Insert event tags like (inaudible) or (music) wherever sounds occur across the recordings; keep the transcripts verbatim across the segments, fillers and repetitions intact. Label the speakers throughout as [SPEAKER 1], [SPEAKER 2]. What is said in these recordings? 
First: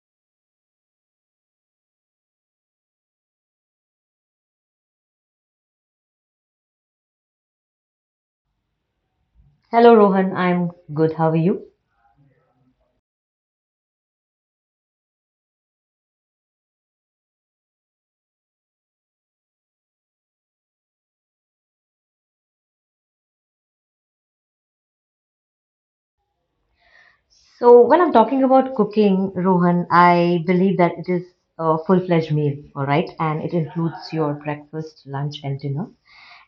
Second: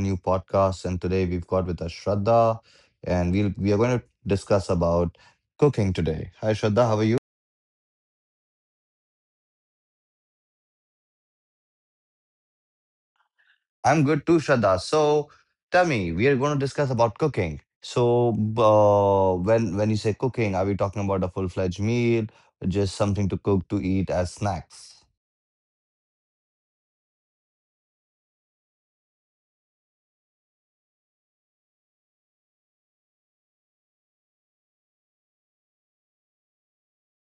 [SPEAKER 1] new podcast. And today we've got with us Shraddha, and we'll, we are going to discuss about cooking today. Hi, Shraddha. How are you?
[SPEAKER 2] Hello, Rohan. I'm good. How are you?
[SPEAKER 1] I'm good too, Shraddha. So tell me, we are going to discuss about cooking. So uh, when when you say cooking, are we talking about a full-fledged meal, just something to cook to eat as snacks?
[SPEAKER 2] So, when I'm talking about cooking, Rohan, I believe that it is a full fledged meal, all right? And it includes your breakfast, lunch, and dinner.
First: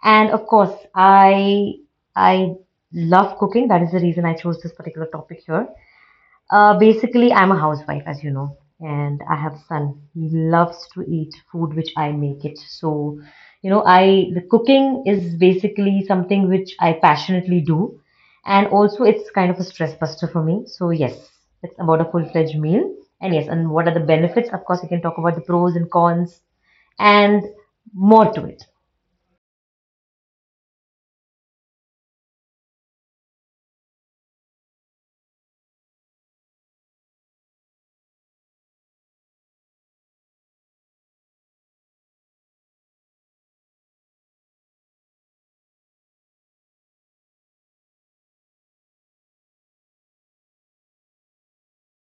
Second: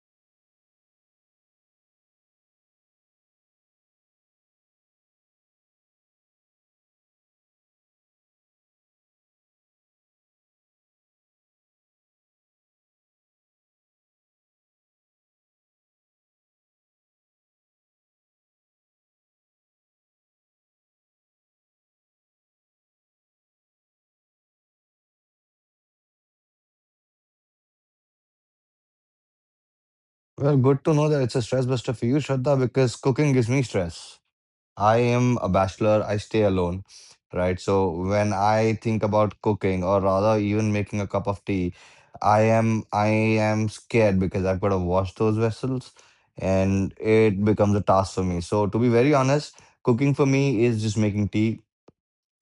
[SPEAKER 2] And of course, I I love cooking. That is the reason I chose this particular topic here. Uh, basically, I'm a housewife, as you know, and I have son. He loves to eat food which I make it. So, you know, I the cooking is basically something which I passionately do, and also it's kind of a stress buster for me. So yes, it's about a full-fledged meal. And yes, and what are the benefits? Of course, we can talk about the pros and cons and more to it.
[SPEAKER 1] Well, good to know that it's a stress buster for you, Shraddha, because cooking gives me stress. I am a bachelor, I stay alone, right? So when I think about cooking or rather even making a cup of tea, I am I am scared because I've got to wash those vessels and it becomes a task for me. So to be very honest, cooking for me is just making tea,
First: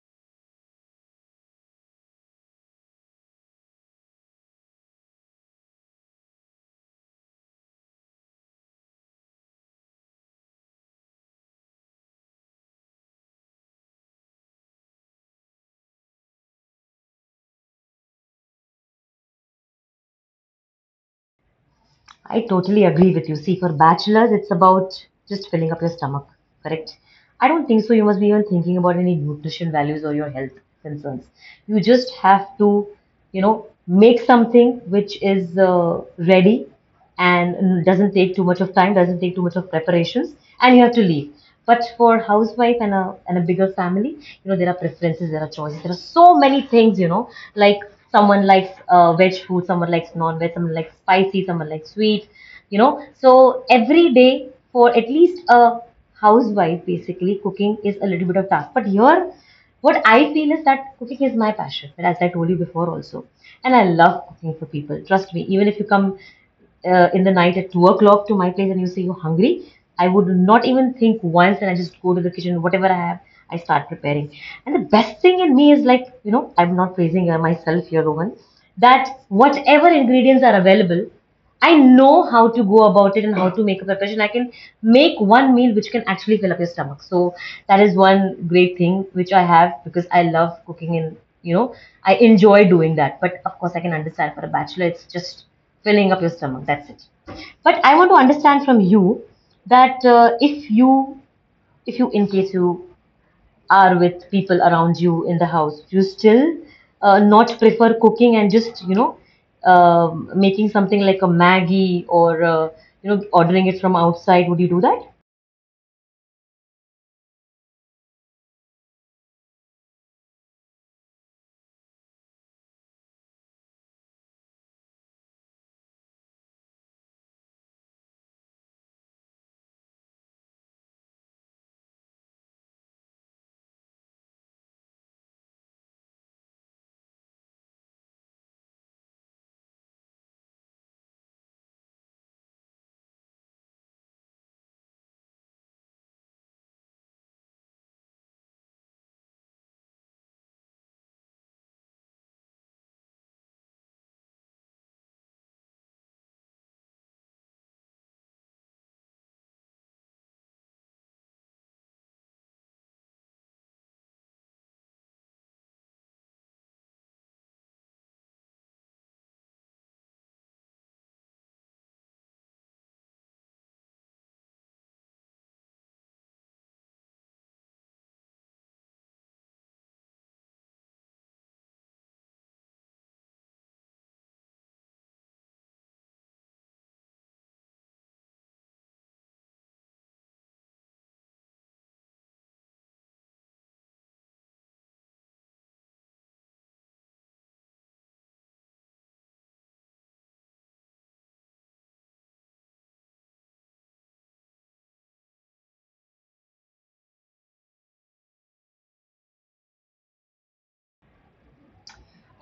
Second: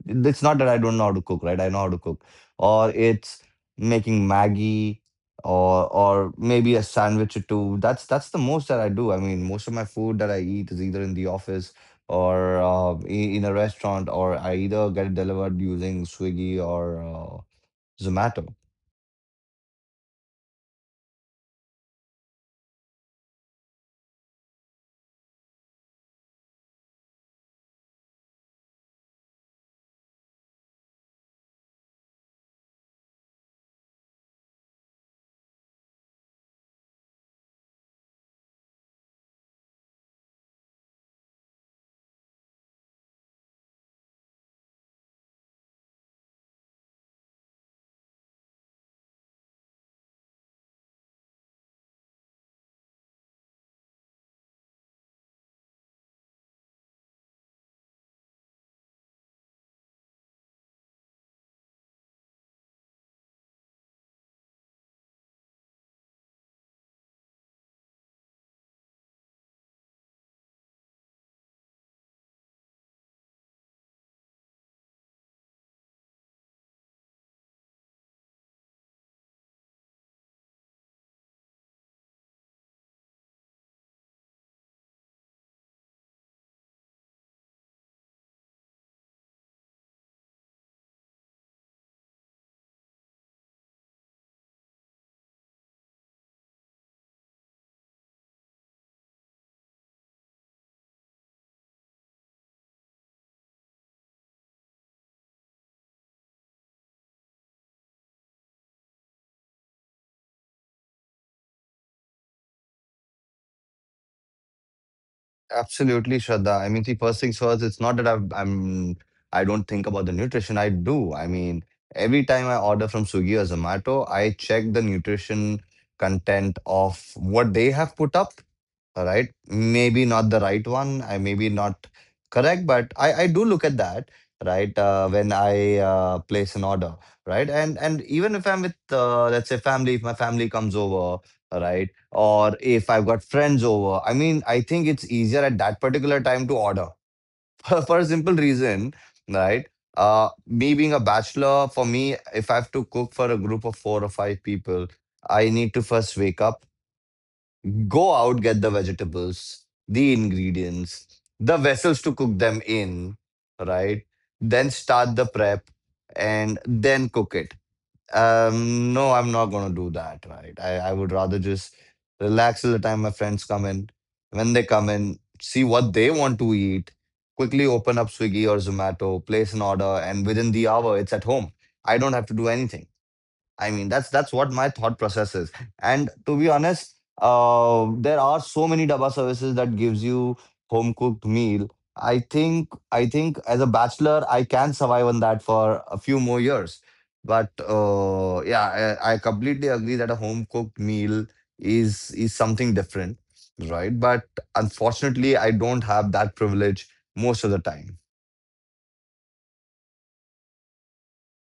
[SPEAKER 1] it's not that I don't know how to cook, right? I know how to cook. Or it's making Maggie or or maybe a sandwich or two. That's that's the most that I do. I mean, most of my food that I eat is either in the office or uh, i- in a restaurant, or I either get it delivered using Swiggy or uh, Zomato.
[SPEAKER 2] I totally agree with you. See, for bachelors, it's about just filling up your stomach, correct? I don't think so. You must be even thinking about any nutrition values or your health concerns. You just have to, you know, make something which is uh, ready and doesn't take too much of time, doesn't take too much of preparations, and you have to leave. But for housewife and a and a bigger family, you know, there are preferences, there are choices, there are so many things, you know, like someone likes uh, veg food, someone likes non-veg, someone likes spicy, someone likes sweet, you know. So every day for at least a housewife, basically cooking is a little bit of task. But here, what I feel is that cooking is my passion, and as I told you before also, and I love cooking for people. Trust me, even if you come uh, in the night at two o'clock to my place and you say you're hungry, I would not even think once and I just go to the kitchen, whatever I have, I start preparing. And the best thing in me is like, you know, I'm not praising uh, myself here, Rohan, that whatever ingredients are available, I know how to go about it and how to make a preparation. I can make one meal which can actually fill up your stomach. So that is one great thing which I have because I love cooking and you know I enjoy doing that. But of course, I can understand for a bachelor, it's just filling up your stomach, that's it. But I want to understand from you that uh, if you, if you, in case you are with people around you in the house, you still uh, not prefer cooking and just, you know, um making something like a maggie or uh, you know, ordering it from outside, would you do that?
[SPEAKER 1] Absolutely, Shraddha. I mean, see, first things first, it's not that I've, I'm, I don't think about the nutrition. I do. I mean, every time I order from Swiggy or Zomato, I check the nutrition content of what they have put up. All right, maybe not the right one I maybe not correct, but i i do look at that, right? Uh, when i uh, place an order, right? And and even if I'm with uh, let's say family, if my family comes over, right? Or if I've got friends over, I mean, I think it's easier at that particular time to order (laughs) for for a simple reason, right? Uh me being a bachelor, for me, if I have to cook for a group of four or five people, I need to first wake up. Go out, get the vegetables, the ingredients, the vessels to cook them in, right? Then start the prep and then cook it. Um, no, I'm not gonna do that, right? I, I would rather just relax till the time my friends come in. When they come in, see what they want to eat, quickly open up Swiggy or Zomato, place an order, and within the hour it's at home. I don't have to do anything. I mean, that's that's what my thought process is. And to be honest, uh, there are so many daba services that gives you home cooked meal. I think I think as a bachelor, I can survive on that for a few more years. But uh, yeah, I, I completely agree that a home cooked meal is is something different, right? But unfortunately, I don't have that privilege most of the time.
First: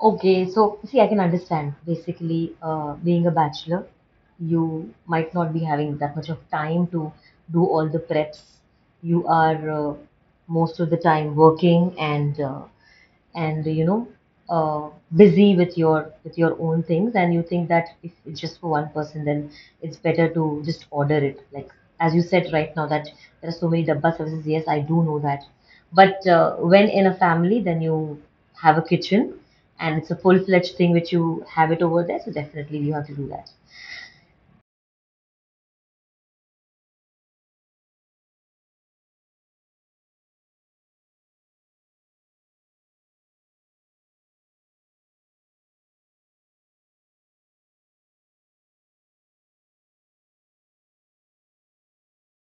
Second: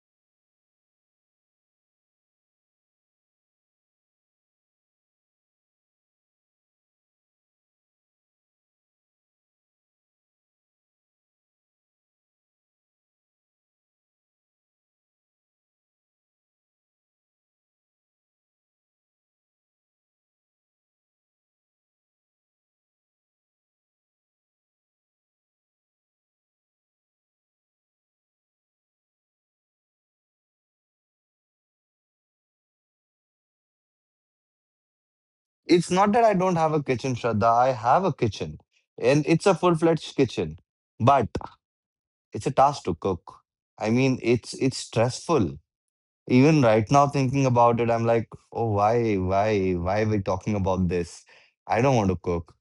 [SPEAKER 2] Okay, so see, I can understand. Basically, uh, being a bachelor, you might not be having that much of time to do all the preps. You are uh, most of the time working and uh, and you know, uh, busy with your with your own things and you think that if it's just for one person, then it's better to just order it like as you said right now that there are so many dabba services. Yes, I do know that, but uh, when in a family, then you have a kitchen and it's a full-fledged thing which you have it over there, so definitely you have to do that.
[SPEAKER 1] It's not that I don't have a kitchen, Shraddha. I have a kitchen, and it's a full-fledged kitchen, but it's a task to cook. I mean, it's it's stressful. Even right now, thinking about it, I'm like, oh, why, why, why are we talking about this? I don't want to cook,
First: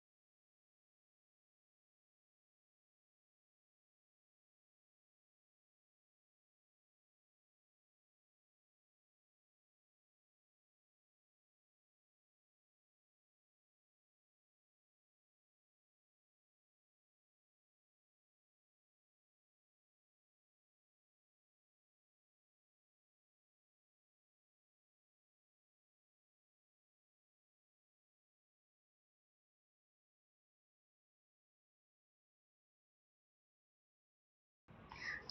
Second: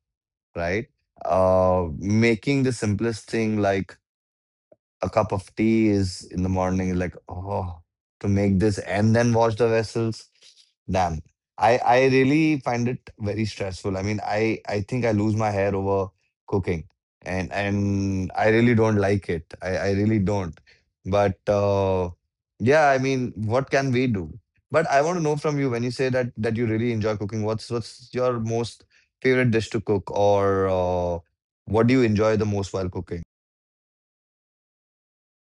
[SPEAKER 1] right? Uh, making the simplest thing like a cup of tea is in the morning like, oh, to make this and then wash the vessels. Damn. I, I really find it very stressful. I mean, I, I think I lose my hair over cooking, and and I really don't like it. I, I really don't. But uh, yeah, I mean, what can we do? But I want to know from you, when you say that that you really enjoy cooking, what's what's your most favorite dish to cook, or uh, what do you enjoy the most while cooking?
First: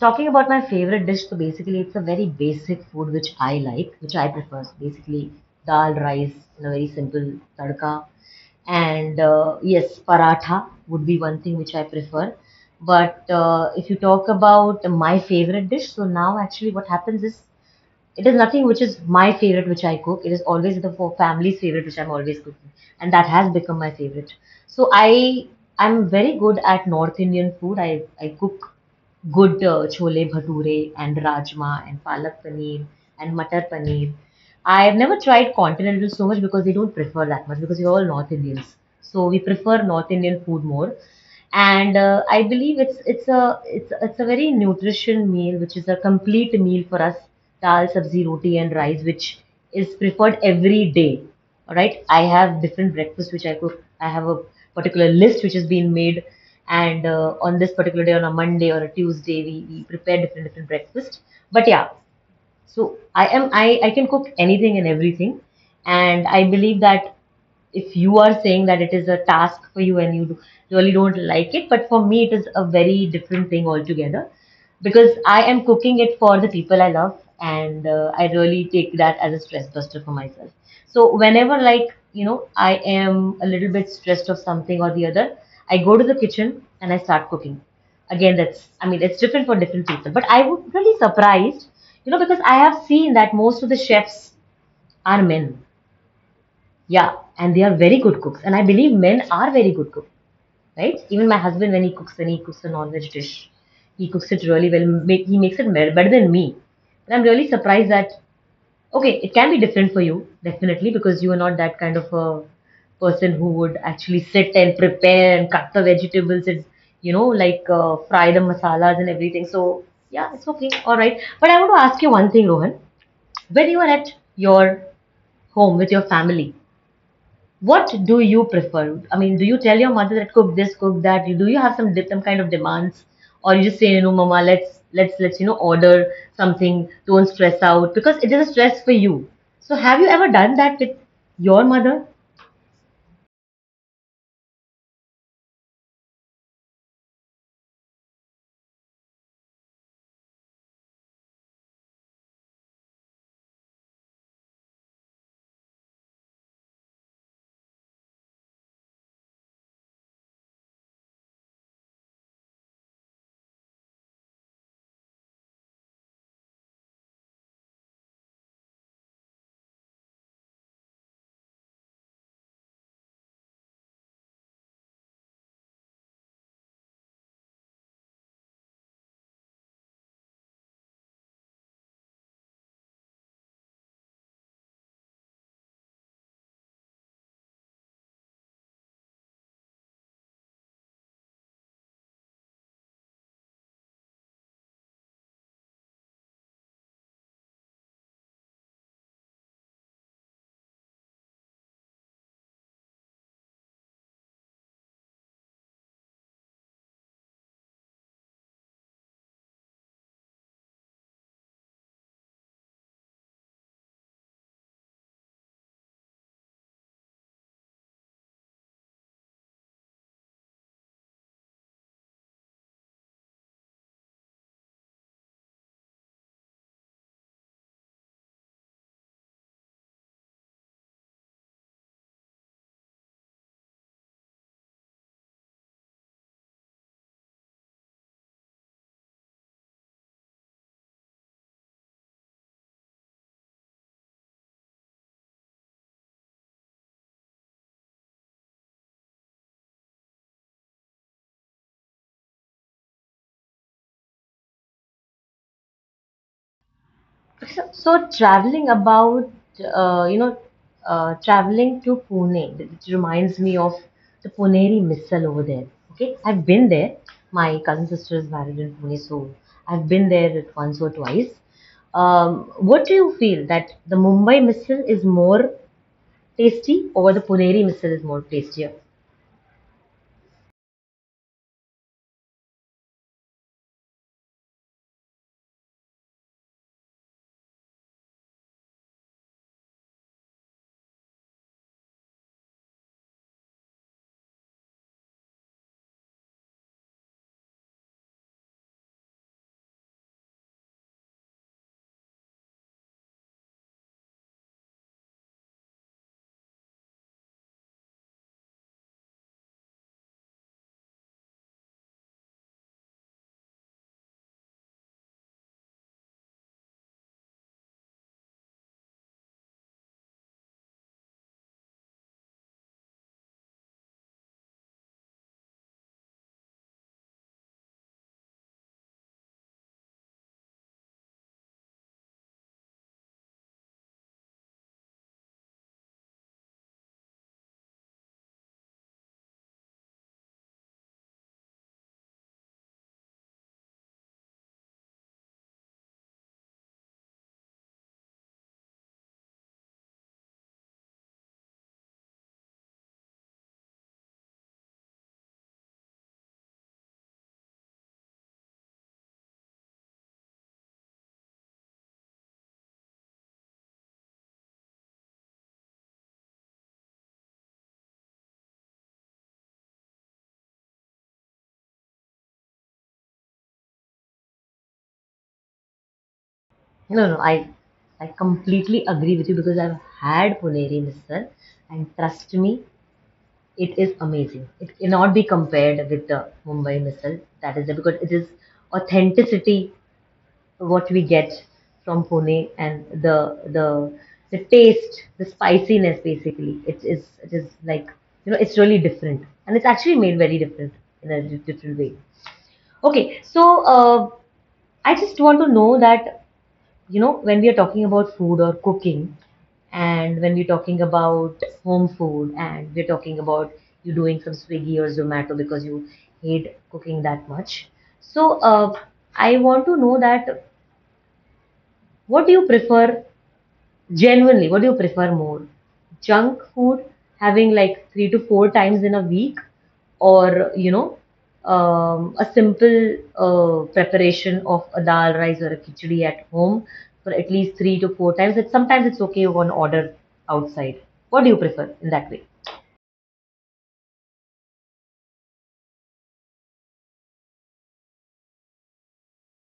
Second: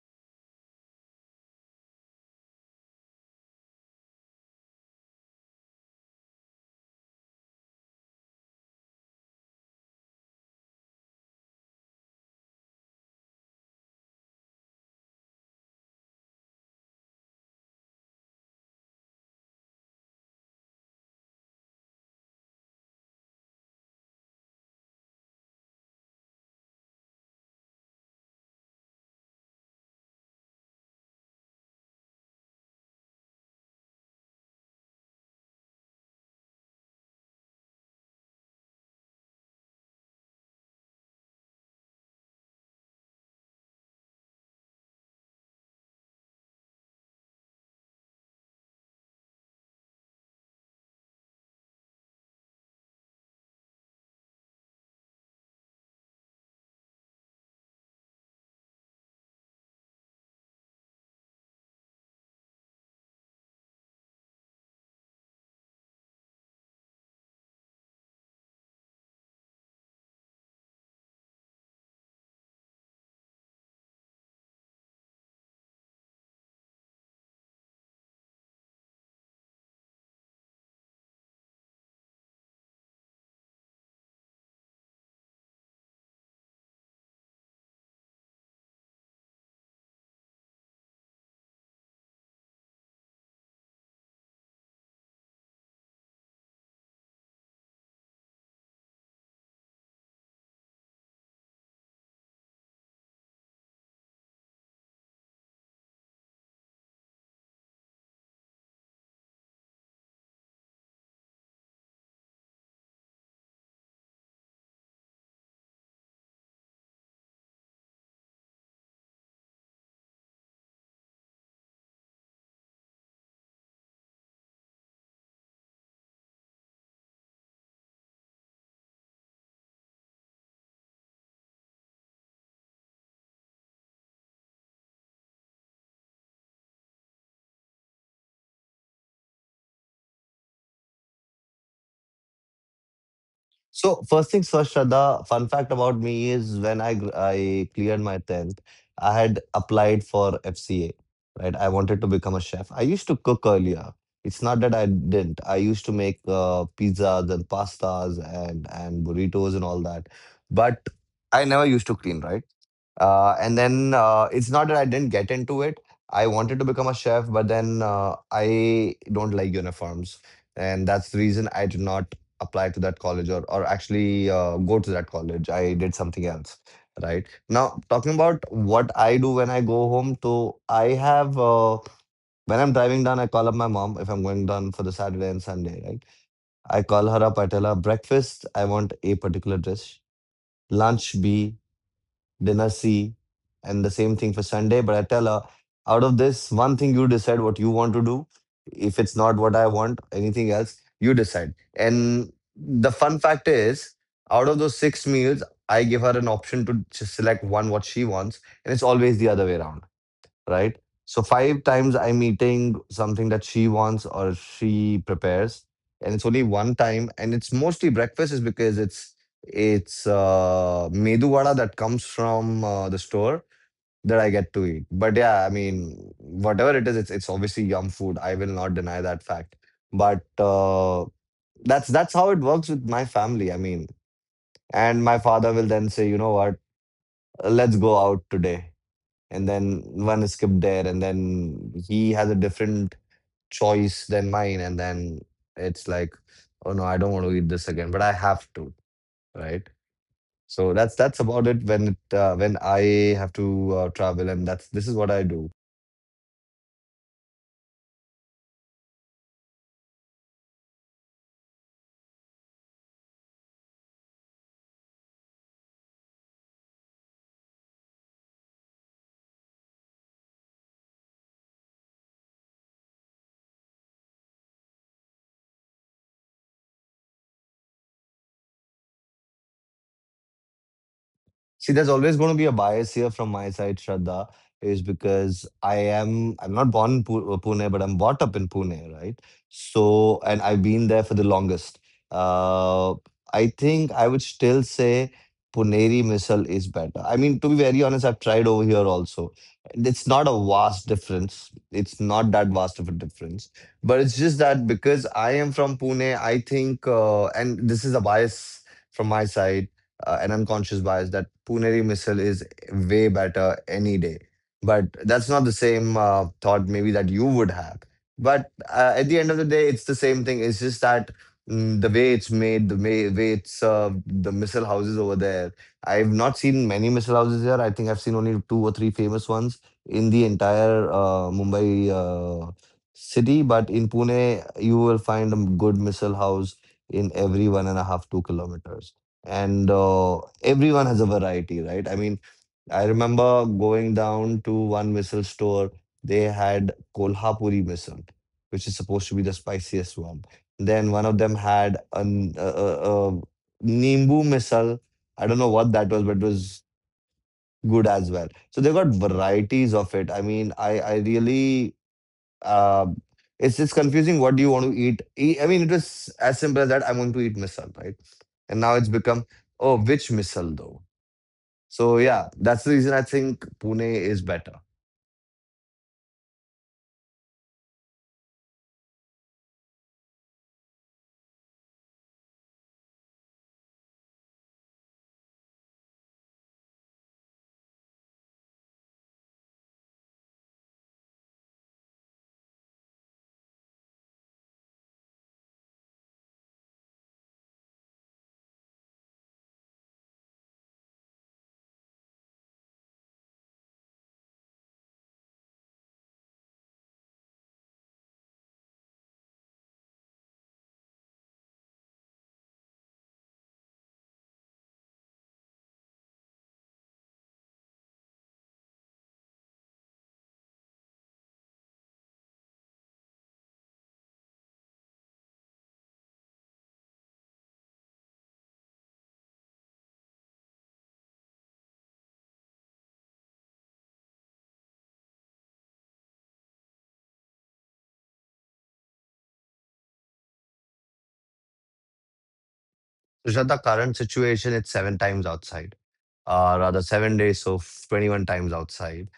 [SPEAKER 2] Talking about my favorite dish, so basically it's a very basic food which I like, which I prefer. So basically, dal, rice, and a very simple tadka. And uh, yes, paratha would be one thing which I prefer. But uh, if you talk about my favorite dish, so now actually what happens is it is nothing which is my favorite which I cook. It is always the for family's favorite which I'm always cooking, and that has become my favorite. So I I'm very good at North Indian food. I I cook good uh, chole bhature and rajma and palak paneer and matar paneer. I've never tried continental so much because they don't prefer that much because we're all North Indians. So we prefer North Indian food more. And uh, I believe it's it's a it's it's a very nutrition meal, which is a complete meal for us. Dal, sabzi, roti, and rice, which is preferred every day. All right. I have different breakfasts which I cook. I have a particular list which has been made, and uh, on this particular day, on a Monday or a Tuesday, we, we prepare different different breakfasts. But yeah, so i am i, I can cook anything and everything and I believe that if you are saying that it is a task for you and you really don't like it, but for me it is a very different thing altogether because I am cooking it for the people I love, and uh, I really take that as a stress buster for myself. So whenever, like, you know, I am a little bit stressed of something or the other, I go to the kitchen and I start cooking. Again, that's, I mean, it's different for different people, but I would really surprised, you know, because I have seen that most of the chefs are men, yeah, and they are very good cooks. And I believe men are very good cooks, right? Even my husband, when he cooks, when he cooks a non-veg dish, he cooks it really well. Make, he makes it me- better than me. And I'm really surprised that, okay, it can be different for you, definitely, because you are not that kind of a person who would actually sit and prepare and cut the vegetables and, you know, like uh, fry the masalas and everything. So, yeah, it's okay. All right. But I want to ask you one thing, Rohan. When you are at your home with your family, what do you prefer? I mean, do you tell your mother that cook this, cook that? Do you have some some kind of demands, or you just say, you know, Mama, let's let's let's you know order something. Don't stress out because it is a stress for you. So, have you ever done that with your mother?
[SPEAKER 1] So first things first, Shraddha, fun fact about me is when I gr- I cleared my tenth, I had applied for F C A, right? I wanted to become a chef. I used to cook earlier. It's not that I didn't. I used to make uh, pizzas and pastas and and burritos and all that, but I never used to clean, right? Uh, and then uh, It's not that I didn't get into it. I wanted to become a chef, but then uh, I don't like uniforms, and that's the reason I did not apply to that college, or or actually uh, go to that college. I did something else. Right now, talking about what I do when I go home, so I have uh, when I'm driving down, I call up my mom if I'm going down for the Saturday and Sunday. Right, I call her up. I tell her breakfast. I want a particular dish. Lunch B, dinner C, and the same thing for Sunday. But I tell her, out of this, one thing you decide what you want to do. If it's not what I want, anything else, you decide. And the fun fact is, out of those six meals, I give her an option to just select one what she wants, and it's always the other way around, right? So five times I'm eating something that she wants or she prepares, and it's only one time, and it's mostly breakfast, is because it's it's uh, medu vada that comes from uh, the store that I get to eat. But yeah, I mean, whatever it is, it's it's obviously yum food. I will not deny that fact. But uh, that's that's how it works with my family. I mean, and my father will then say, you know what, let's go out today, and then one skip there, and then he has a different choice than mine, and then it's like, oh no, I don't want to eat this again, but I have to, right? So that's that's about it when it uh, when I have to uh, travel, and that's this is what I do.
[SPEAKER 2] So, so traveling about, uh, you know, uh, traveling to Pune, which reminds me of the Puneri Missal over there. Okay, I've been there. My cousin sister is married in Pune, so I've been there at once or twice. Um, what do you feel that the Mumbai Missal is more tasty or the Puneri Missal is more tastier?
[SPEAKER 1] See, there's always going to be a bias here from my side, Shraddha, is because I am I'm not born in Pu- uh, Pune, but I'm brought up in Pune, right? So, and I've been there for the longest. Uh, I think I would still say Puneri misal is better. I mean, to be very honest, I've tried over here also. And it's not a vast difference. It's not that vast of a difference, but it's just that because I am from Pune, I think, uh, and this is a bias from my side, uh, an unconscious bias that Puneri missile is way better any day. But that's not the same uh, thought maybe that you would have. But uh, at the end of the day, it's the same thing. It's just that mm, the way it's made, the way, way it's served, the missile houses over there. I've not seen many missile houses here. I think I've seen only two or three famous ones in the entire uh, Mumbai uh, city. But in Pune, you will find a good missile house in every one and a half, two kilometers, and uh, everyone has a variety, right? I mean, I remember going down to one missile store. They had Kolhapuri missile, which is supposed to be the spiciest one. Then one of them had an a, a, a Nimbu missile. I don't know what that was, but it was good as well. So they got varieties of it. I mean, I I really uh, it's it's confusing. What do you want to eat? E- I mean, it was as simple as that. I'm going to eat missile, right? And now it's become, oh, which missile though? So yeah, that's the reason I think Pune is better.
[SPEAKER 2] No, no, I I completely agree with you because I've had Puneri Missal, and trust me, it is amazing. It cannot be compared with the Mumbai Missile. That is it because it is authenticity what we get from Pune and the the the taste, the spiciness basically. It is, it is like, you know, it's really different and it's actually made very different in a di- different way. Okay, so uh, I just want to know that, you know, when we are talking about food or cooking and when we're talking about home food and we're talking about you doing some swiggy or zomato because you hate cooking that much. So uh, I want to know that what do you prefer? Genuinely, what do you prefer more? Junk food having like three to four times in a week, or, you know, um, a simple uh, preparation of a dal rice or a khichdi at home for at least three to four times. It, sometimes it's okay, you can order outside. What do you prefer in that way?
[SPEAKER 1] Rishad, the current situation, it's seven times outside, uh, rather seven days, so f- twenty-one times outside,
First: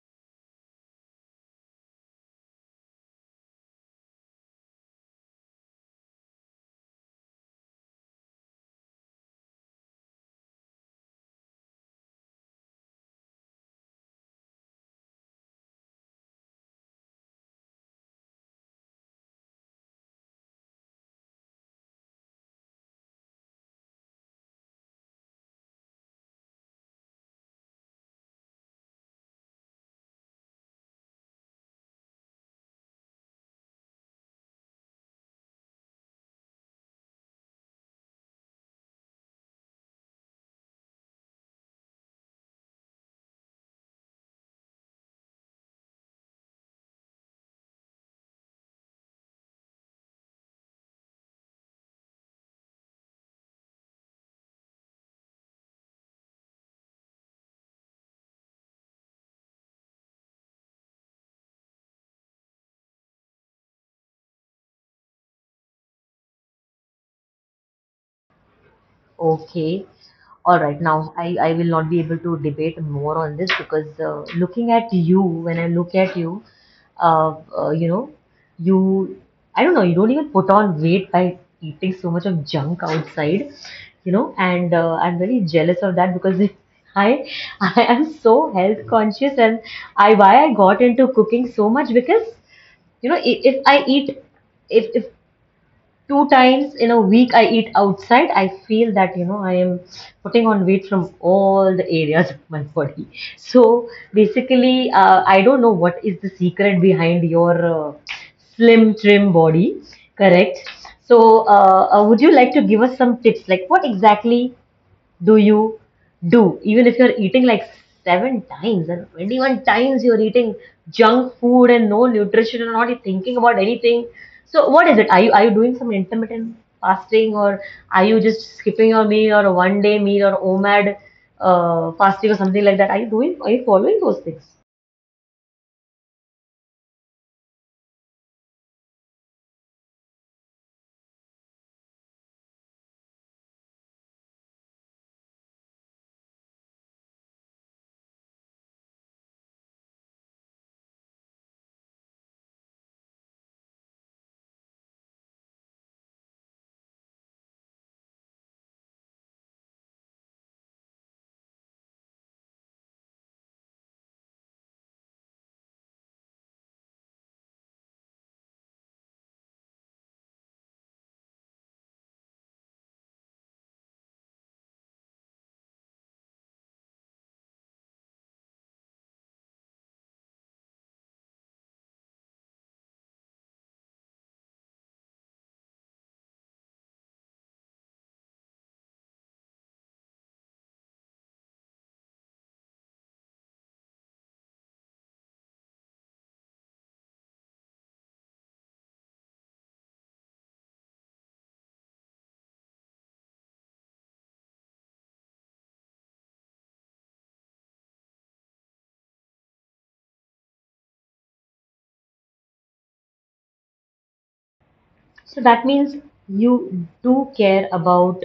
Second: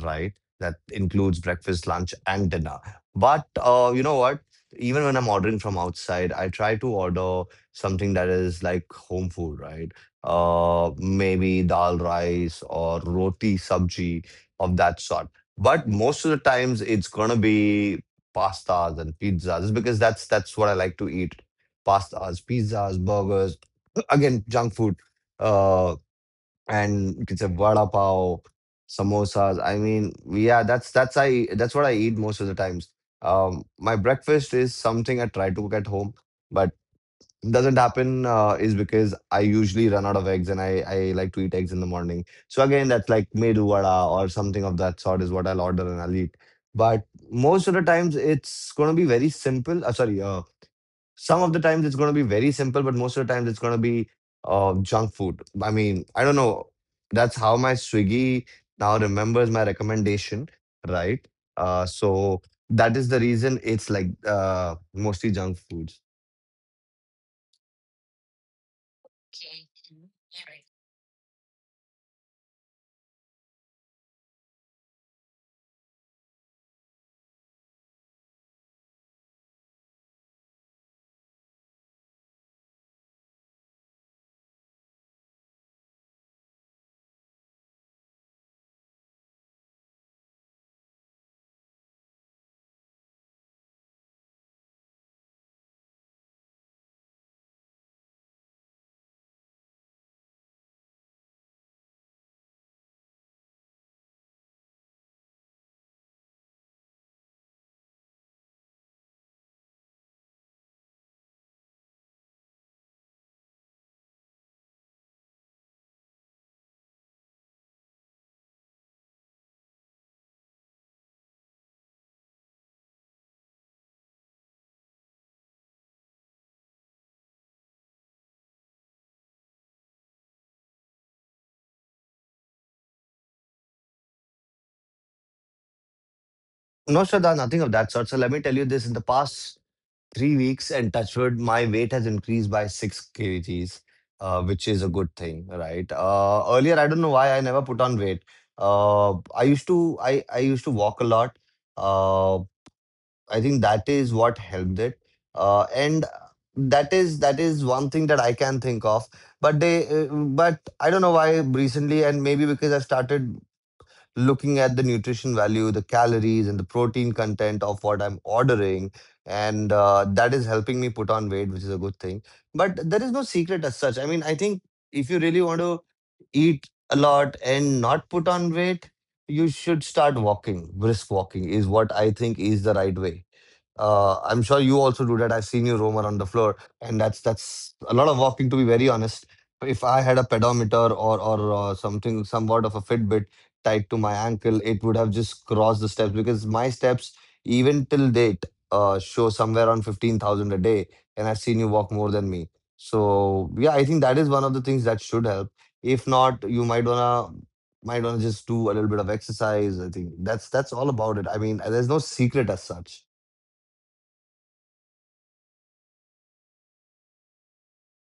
[SPEAKER 1] right? That includes breakfast, lunch, and dinner. But uh, you know what? Even when I'm ordering from outside, I try to order something that is like home food, right? Uh, maybe dal rice or roti sabji of that sort. But most of the times, it's gonna be pastas and pizzas, just because that's that's what I like to eat, pastas, pizzas, burgers, (clears throat) again, junk food, uh, and you can say vada pav, samosas. I mean, yeah, that's that's I that's what I eat most of the times. Um, my breakfast is something I try to cook at home, but doesn't happen, uh, is because I usually run out of eggs and I, I like to eat eggs in the morning. So again, that's like medu vada or something of that sort is what I'll order and I'll eat. But most of the times, it's going to be very simple. Uh, sorry, uh, some of the times it's gonna be very simple, but most of the times it's gonna be uh, junk food. I mean, I don't know. That's how my Swiggy now remembers my recommendation, right? Uh, so that is the reason it's like uh, mostly junk foods.
[SPEAKER 2] Okay. All right. Now, I, I will not be able to debate more on this because uh, looking at you, when I look at you, uh, uh, you know, you, I don't know, you don't even put on weight by eating so much of junk outside, you know, and uh, I'm very jealous of that because (laughs) I, I am so health conscious, and I, why I got into cooking so much because, you know, i- if I eat, if, if two times in a week I eat outside, I feel that, you know, I am putting on weight from all the areas (laughs) of my body. So basically, uh, I don't know what is the secret behind your uh, slim trim body, correct? So uh, uh, would you like to give us some tips, like what exactly do you do? Even if you're eating like seven times and twenty-one times you're eating junk food and no nutrition and not thinking about anything. So what is it? Are you, are you doing some intermittent fasting, or are you just skipping your meal or a one day meal or O M A D uh, fasting or something like that? Are you doing? Are you following those things?
[SPEAKER 1] No, Shraddha, nothing of that sort. So let me tell you, this in the past three weeks, and touch wood, my weight has increased by six kgs, uh, which is a good thing, right? Uh, earlier, I don't know why I never put on weight. Uh, I used to, I, I used to walk a lot. Uh, I think that is what helped it. Uh, and that is that is one thing that I can think of. But they, uh, but I don't know why recently, and maybe because I've started looking at the nutrition value, the calories, and the protein content of what I'm ordering, and uh, that is helping me put on weight, which is a good thing. But there is no secret as such. I mean, I think if you really want to eat a lot and not put on weight, you should start walking. Brisk walking is what I think is the right way. Uh, I'm sure you also do that. I've seen you roam around the floor, and that's that's a lot of walking, to be very honest. If I had a pedometer or or uh, something, somewhat of a Fitbit tied to my ankle, it would have just crossed the steps, because my steps, even till date, uh, show somewhere around fifteen thousand a day, and I've seen you walk more than me. So yeah, I think that is one of the things that should help. If not, you might wanna might wanna just do a little bit of exercise. I think that's that's all about it. I mean, there's no secret as such.
[SPEAKER 2] So that means you do care about,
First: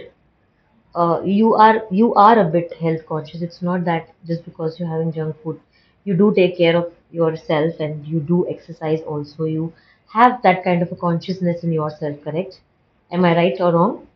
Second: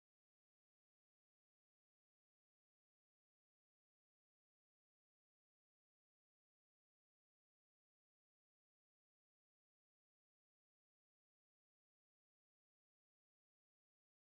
[SPEAKER 2] uh, you are, you are a bit health conscious. It's not that just because you're having junk food, you do take care of yourself and you do exercise. Also, you have that kind of a consciousness in yourself. Correct? Am I right or wrong?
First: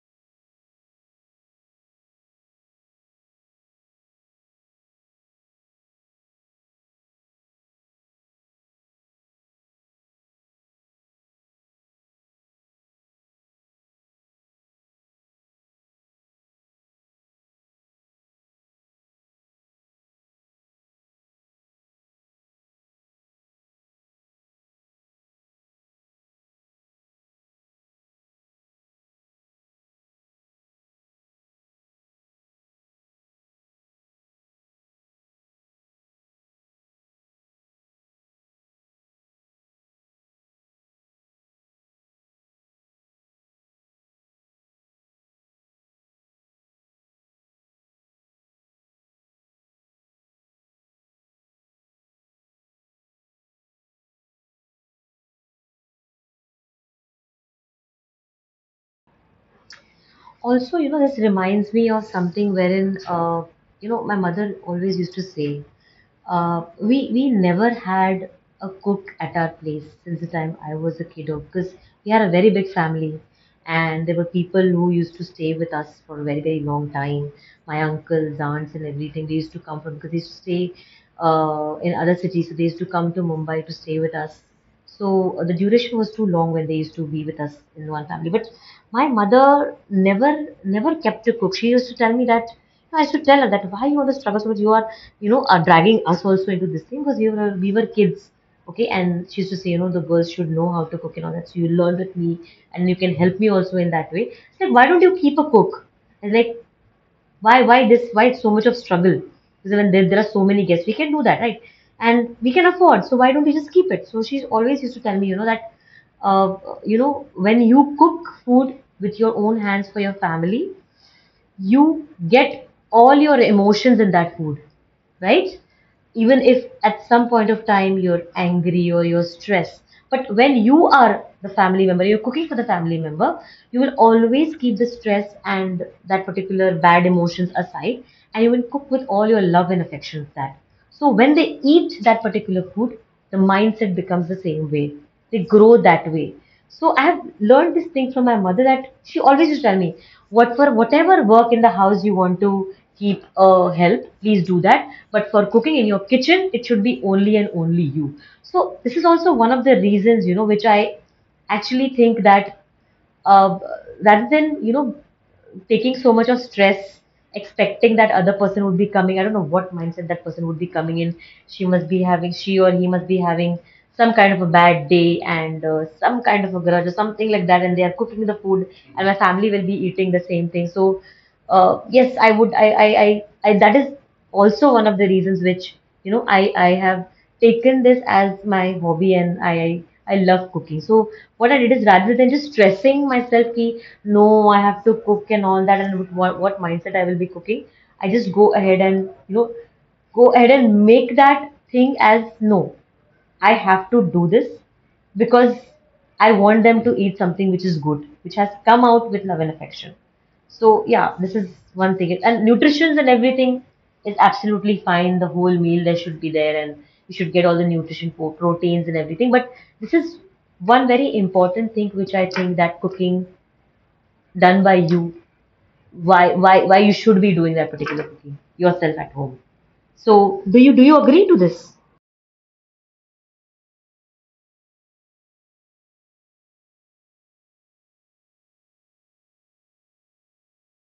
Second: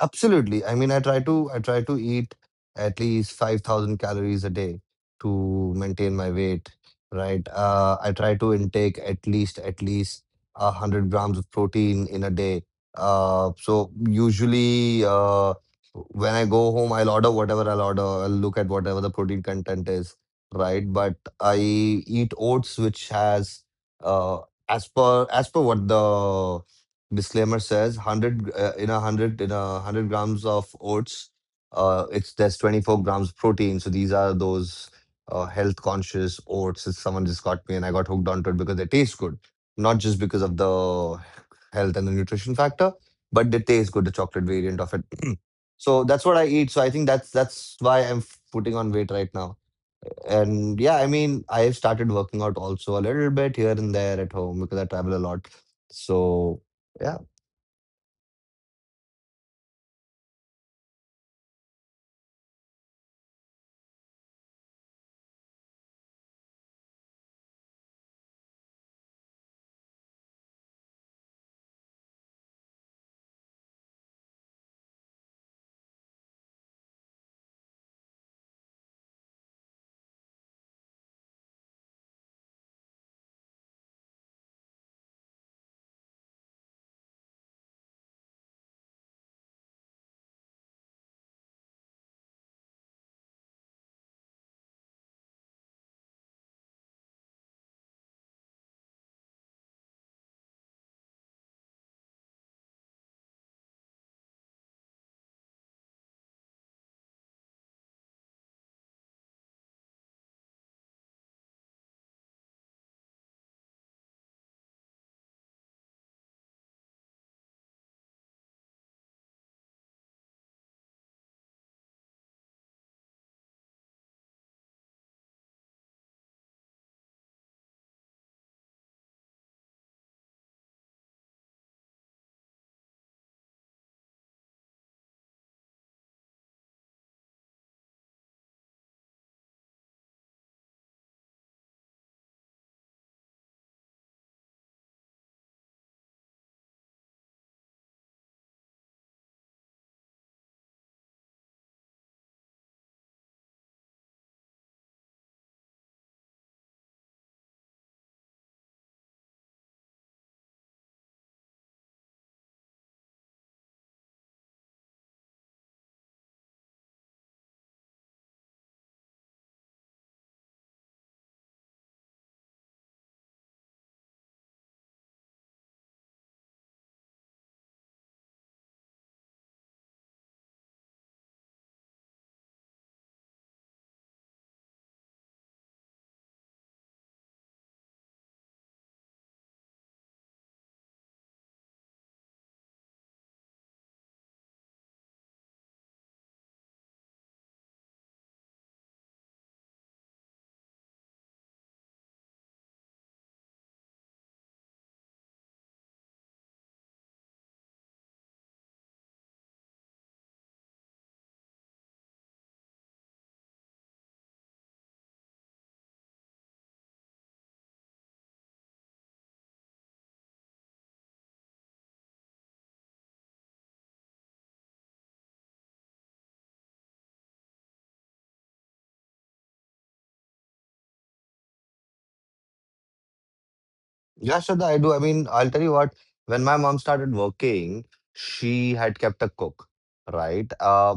[SPEAKER 1] Absolutely. I mean, I try to I try to eat at least five thousand calories a day to maintain my weight, right? Uh, I try to intake at least at least one hundred grams of protein in a day. Uh, so usually, uh, when I go home, I'll order whatever I'll order. I'll look at whatever the protein content is, right? But I eat oats, which has, uh, as per as per what the disclaimer says, one hundred, uh, in a one hundred in a one hundred grams of oats, uh, it's there's twenty-four grams protein. So these are those uh, health conscious oats that Someone just got me, and I got hooked onto it because they taste good, not just because of the health and the nutrition factor, but they taste good. The chocolate variant of it. (clears throat) So that's what I eat. So I think that's that's why I'm f- putting on weight right now. And yeah, I mean, I have started working out also a little bit here and there at home, because I travel a lot. So yeah.
[SPEAKER 2] Also, you know, this reminds me of something wherein, uh, you know, my mother always used to say, uh, we we never had a cook at our place since the time I was a kiddo because we had a very big family, and there were people who used to stay with us for a very very long time. My uncles, aunts, and everything, they used to come from because they used to stay uh, in other cities, so they used to come to Mumbai to stay with us, so uh, the duration was too long when they used to be with us in one family. But my mother never never kept a cook. She used to tell me that I used to tell her that why you are the struggle so much. You are, you know, are dragging us also into this thing because we were we were kids. Okay, and she used to say, you know, the girls should know how to cook and all that. So you learn with me, and you can help me also in that way. It's like, why don't you keep a cook? And like, why why this why so much of struggle? Because when there, there are so many guests, we can do that, right? And we can afford, so why don't we just keep it? So she's always used to tell me, you know, that uh, you know, when you cook food with your own hands for your family, you get all your emotions in that food, right? Even if at some point of time you're angry or you're stressed. But when you are the family member, you're cooking for the family member, you will always keep the stress and that particular bad emotions aside, and you will cook with all your love and affection for that. So when they eat that particular food, the mindset becomes the same way, they grow that way. So I have learned this thing from my mother, that she always used to tell me what for whatever work in the house you want to keep a help, please do that, but for cooking in your kitchen, it should be only and only you. So this is also one of the reasons, you know, which I actually think that, uh, rather than, you know, taking so much of stress, expecting that other person would be coming, I don't know what mindset that person would be coming in. She must be having, she or he must be having some kind of a bad day and uh, some kind of a grudge or something like that, and they are cooking the food and my family will be eating the same thing. So uh, yes, I would, I, I i i that is also one of the reasons which, you know, I I have taken this as my hobby, and I I I love cooking. So what I did is, rather than just stressing myself ki no I have to cook and all that, and with what, what mindset I will be cooking, I just go ahead and, you know, go ahead and make that thing as no, I have to do this, because I want them to eat something which is good, which has come out with love and affection. So yeah, this is one thing. And nutrition and everything is absolutely fine. The whole meal there should be there, and you should get all the nutrition for proteins and everything. But this is one very important thing which I think, that cooking done by you, why why why you should be doing that particular cooking yourself at home. So do you do you agree to this?
[SPEAKER 1] Yeah, Shraddha, I do. I mean, I'll tell you what, when my mom started working, she had kept a cook, right? Uh,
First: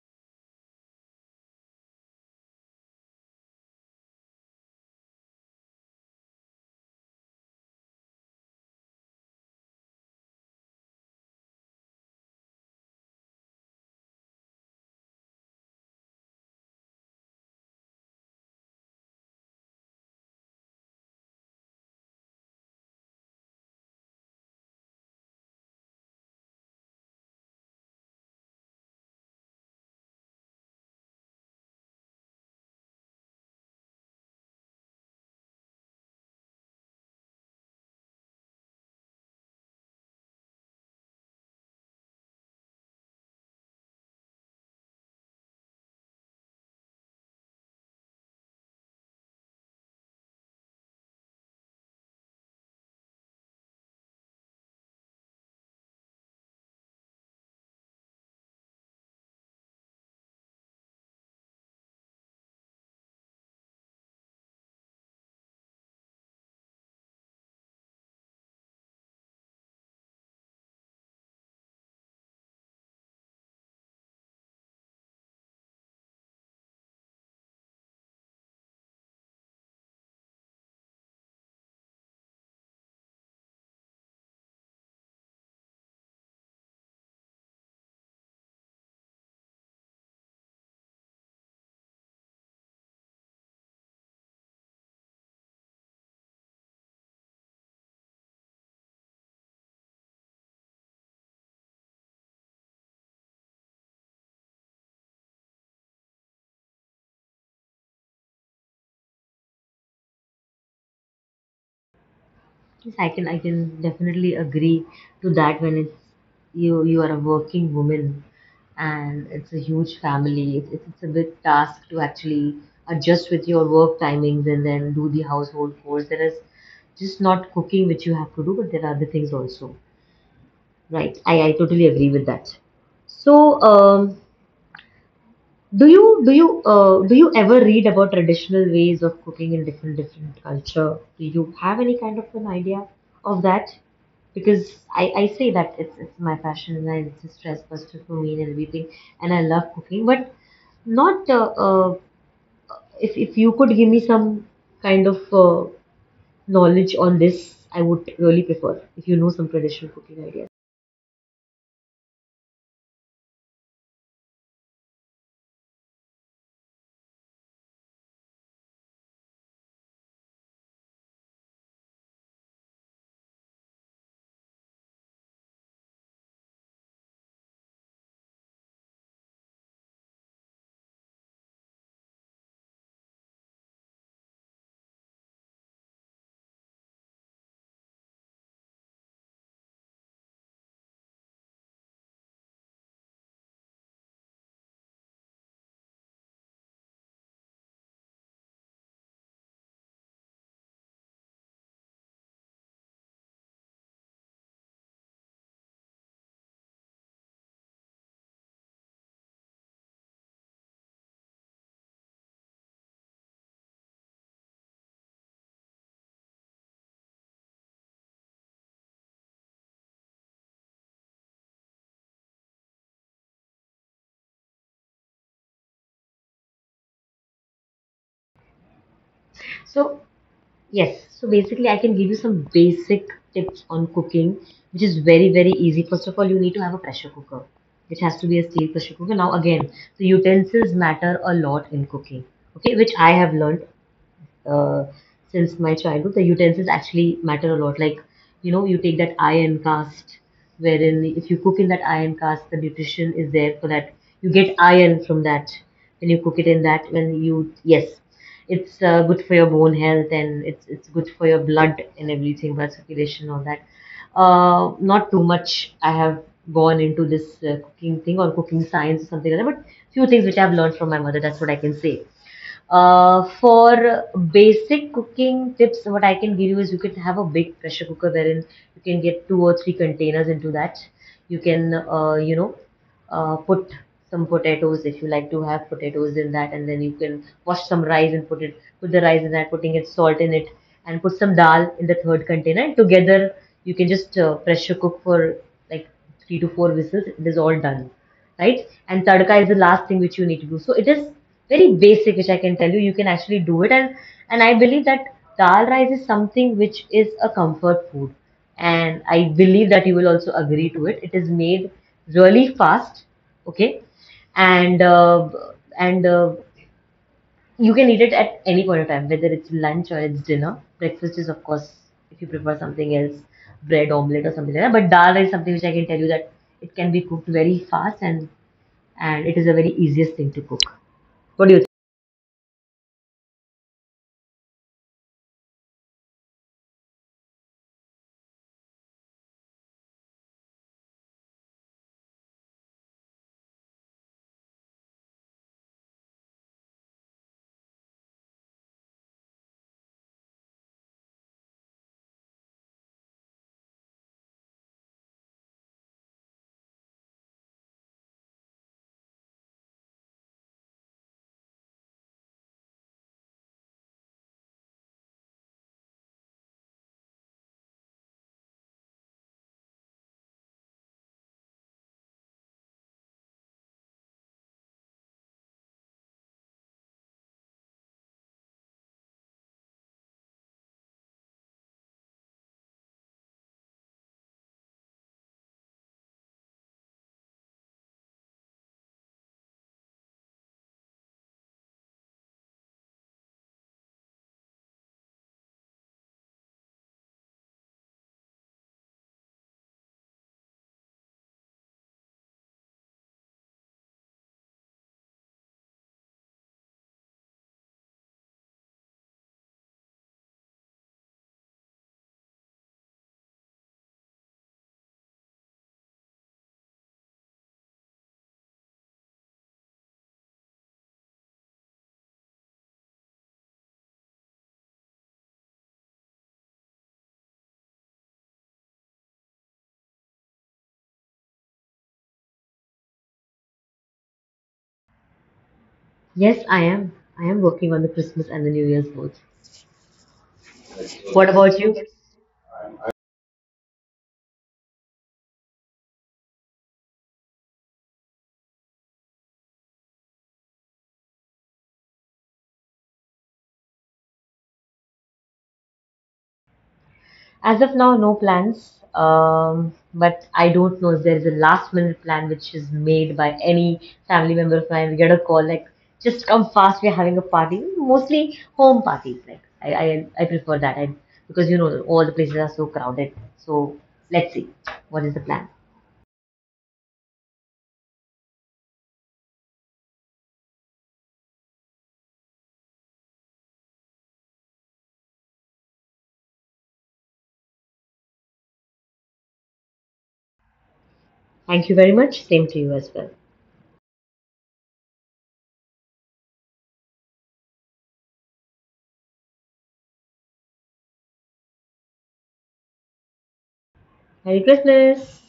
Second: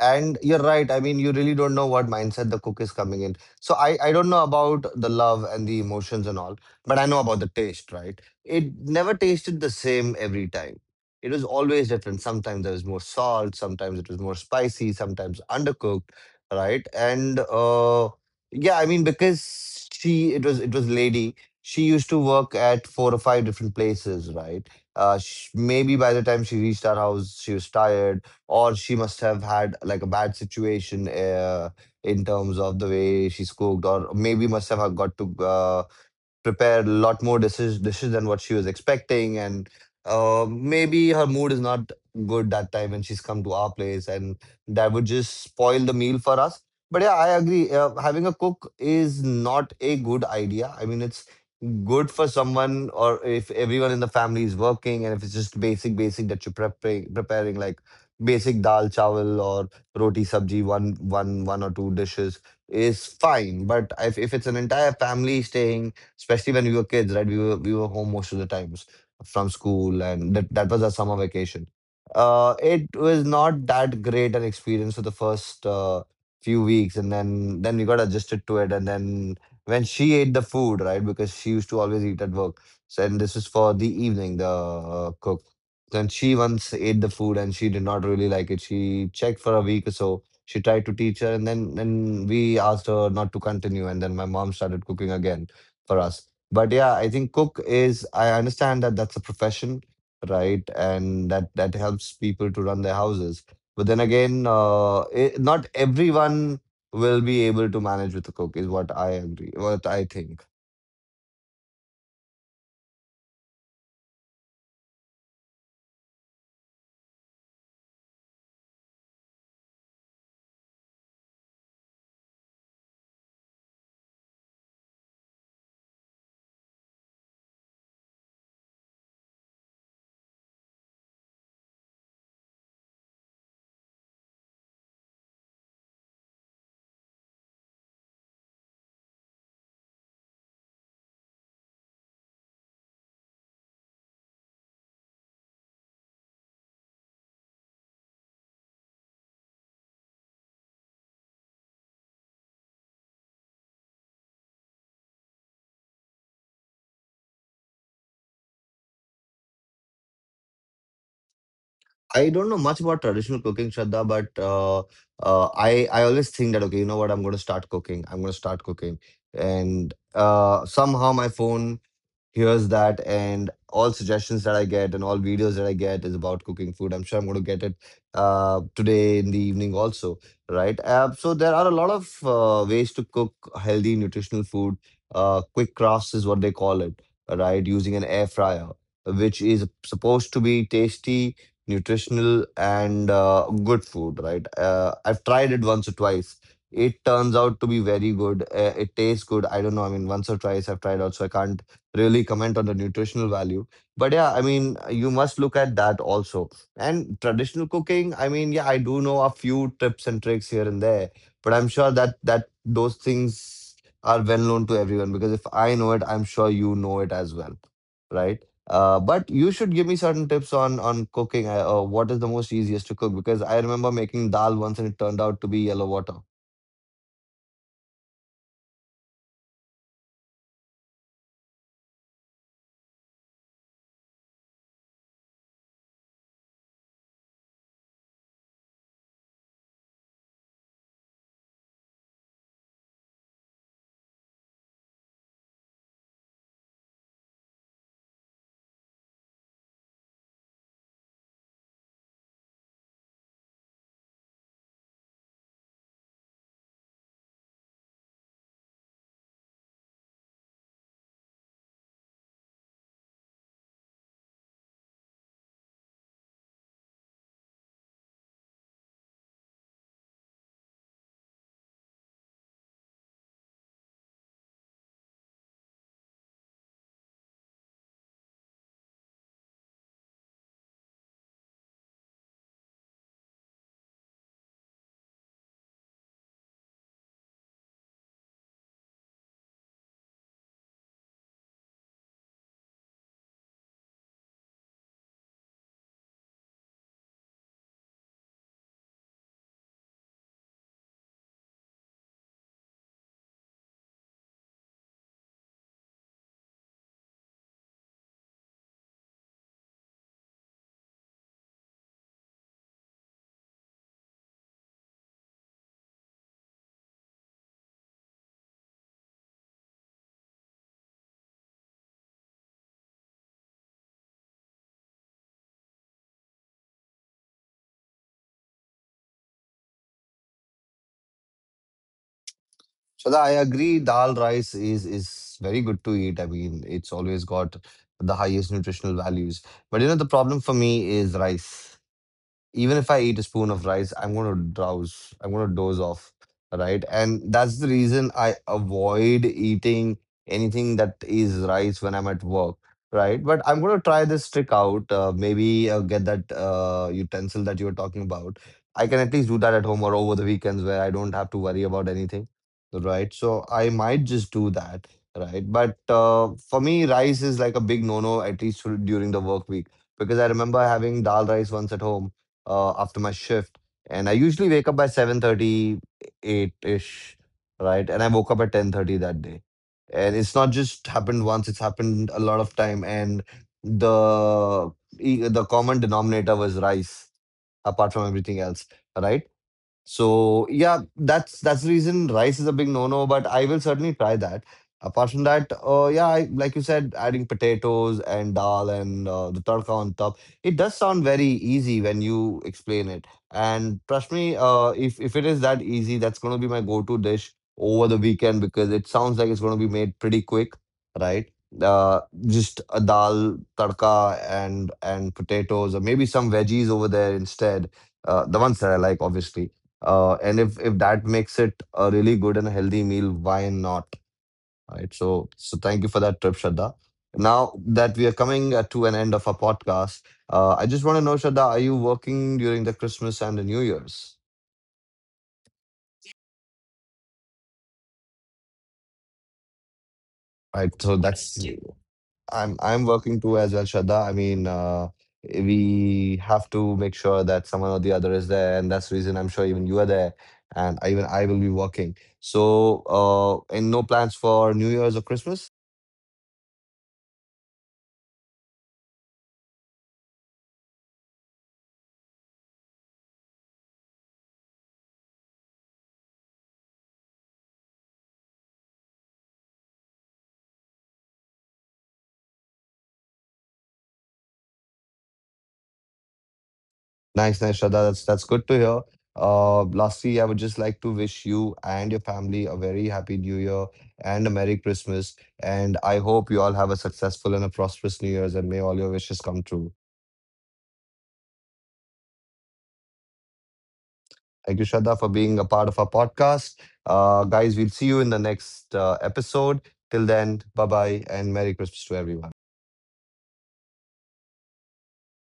[SPEAKER 1] And you're right. I mean, you really don't know what mindset the cook is coming in. So I, I don't know about the love and the emotions and all, but I know about the taste, right? It never tasted the same every time. It was always different. Sometimes there was more salt, sometimes it was more spicy, sometimes undercooked, right? And uh, yeah, I mean, because she, it was, it was lady, she used to work at four or five different places, right? Uh, sh Maybe by the time she reached our house, she was tired, or she must have had like a bad situation, uh, in terms of the way she's cooked, or maybe must have got to uh, prepare a lot more dishes dishes than what she was expecting, and uh, maybe her mood is not good that time when she's come to our place, and that would just spoil the meal for us. But yeah, I agree, uh, having a cook is not a good idea. I mean, it's good for someone, or if everyone in the family is working and if it's just basic basic that you're preparing preparing like basic dal chawal or roti sabji, one one one or two dishes is fine. But if, if it's an entire family staying, especially when we were kids, right? We were we were home most of the times from school, and that that was our summer vacation. Uh, it was not that great an experience for the first uh, few weeks, and then then we got adjusted to it, and then when she ate the food, right? Because she used to always eat at work. So, and this is for the evening, the uh, cook. Then she once ate the food and she did not really like it. She checked for a week or so. She tried to teach her, and then then we asked her not to continue. And then my mom started cooking again for us. But yeah, I think cook is, I understand that that's a profession, right? And that that helps people to run their houses. But then again, uh, it, not everyone will be able to manage with a cook, is what I agree, what I think.
[SPEAKER 2] Yes, I can, I can definitely agree to that. When it's, you you are a working woman and it's a huge family, it's, it's, it's a big task to actually adjust with your work timings and then do the household chores. There is just not cooking which you have to do, but there are other things also. Right. I, I totally agree with that. So um do you do you uh, do you ever read about traditional ways of cooking in different different culture? Do you have any kind of an idea of that? Because I, I say that it's it's my passion and I, it's a stress buster for me and everything, and I love cooking. But not uh, uh, if if you could give me some kind of uh, knowledge on this, I would really prefer if you know some traditional cooking ideas.
[SPEAKER 1] I don't know much about traditional cooking, Shraddha, but uh, uh, I I always think that, okay, you know what? I'm going to start cooking. I'm going to start cooking, and uh, somehow my phone hears that, and all suggestions that I get and all videos that I get is about cooking food. I'm sure I'm going to get it uh, today in the evening also, right? Uh, so there are a lot of uh, ways to cook healthy, nutritional food. Uh, quick crafts is what they call it, right? Using an air fryer, which is supposed to be tasty, nutritional, and uh, good food, right? Uh, I've tried it once or twice. It turns out to be very good. Uh, it tastes good. I don't know. I mean, once or twice I've tried out, so I can't really comment on the nutritional value. But yeah, I mean, you must look at that also. And traditional cooking, I mean, yeah, I do know a few tips and tricks here and there, but I'm sure that that those things are well known to everyone, because if I know it, I'm sure you know it as well, right? Uh, but you should give me certain tips on on cooking. Uh, uh, what is the most easiest to cook? Because I remember making dal once and it turned out to be yellow water.
[SPEAKER 2] So yes, so basically, I can give you some basic tips on cooking, which is very, very easy. First of all, you need to have a pressure cooker, which has to be a steel pressure cooker. Now, again, the utensils matter a lot in cooking, okay, which I have learned uh, since my childhood, the utensils actually matter a lot. Like, you know, you take that iron cast, wherein if you cook in that iron cast, the nutrition is there for that. You get iron from that when you cook it in that. When you, yes, it's uh, good for your bone health and it's it's good for your blood and everything, blood circulation, all that. Uh, not too much I have gone into this uh, cooking thing or cooking science or something like that, but few things which I've learned from my mother. That's what I can say. Uh, for basic cooking tips, what I can give you is you can have a big pressure cooker wherein you can get two or three containers into that. You can, uh, you know, uh, put some potatoes if you like to have potatoes in that, and then you can wash some rice and put it, put the rice in that, putting it salt in it, and put some dal in the third container. And together, you can just uh, pressure cook for like three to four whistles. It is all done, right? And tadka is the last thing which you need to do. So it is very basic, which I can tell you. You can actually do it, and and I believe that dal rice is something which is a comfort food, and I believe that you will also agree to it. It is made really fast, okay, and uh, and uh, you can eat it at any point of time, whether it's lunch or it's dinner. Breakfast, is of course, if you prefer something else, bread omelette or something like that. But dal is something which I can tell you that it can be cooked very fast and and it is a very easiest thing to cook. What do you think?
[SPEAKER 1] So I agree, dal rice is is very good to eat. I mean, it's always got the highest nutritional values. But you know, the problem for me is rice. Even if I eat a spoon of rice, I'm gonna drowse. I'm gonna doze off, right? And that's the reason I avoid eating anything that is rice when I'm at work, right? But I'm gonna try this trick out. Uh, maybe uh, get that uh, utensil that you were talking about. I can at least do that at home or over the weekends where I don't have to worry about anything, right? So I might just do that, right? But uh, for me, rice is like a big no-no, at least for- during the work week, because I remember having dal rice once at home uh, after my shift, and I usually wake up by seven thirty, eight ish, right? And I woke up at ten thirty that day. And it's not just happened once, it's happened a lot of time. And the e- the common denominator was rice, apart from everything else, right? So yeah, that's that's the reason rice is a big no-no, but I will certainly try that. Apart from that, uh, yeah, I, like you said, adding potatoes and dal and uh, the tadka on top, it does sound very easy when you explain it. And trust me, uh, if if it is that easy, that's going to be my go-to dish over the weekend, because it sounds like it's going to be made pretty quick, right? Uh, just a dal, tadka, and and potatoes, or maybe some veggies over there instead. Uh, the ones that I like, obviously, uh, and if if that makes it a really good and healthy meal, why not? Right. So so thank you for that trip, Shraddha. Now that we are coming uh, to an end of our podcast, uh, I just want to know, Shraddha, are you working during the Christmas and the New Year's?
[SPEAKER 2] Yes, I am. I am working on the Christmas and the New Year's both.
[SPEAKER 1] Right. So
[SPEAKER 2] What
[SPEAKER 1] that's—
[SPEAKER 2] about you?
[SPEAKER 1] I'm I'm working too as well, Shraddha. I mean, uh, we have to make sure that someone or the other is there, and that's the reason I'm sure even you are there, and even I will be working. So, uh, and no plans for New Year's or Christmas?
[SPEAKER 2] As of now, no plans. Um, but I don't know if there is a last minute plan which is made by any family member of mine. We get a call like, just come fast, we're having a party. Mostly home parties. Like I, I, I prefer that. I, because you know all the places are so crowded. So let's see what is the plan.
[SPEAKER 1] Nice, nice, Shraddha. That's that's good to hear. Uh, lastly, I would just like to wish you and your family a very happy New Year and a Merry Christmas. And I hope you all have a successful and a prosperous New Year's, and may all your wishes come true.
[SPEAKER 2] Thank you very much. Same to you as well.
[SPEAKER 1] Thank you, Shraddha, for being a part of our podcast. Uh, guys, we'll see you in the next uh, episode. Till then, bye bye, and Merry Christmas to everyone.
[SPEAKER 2] Merry Christmas.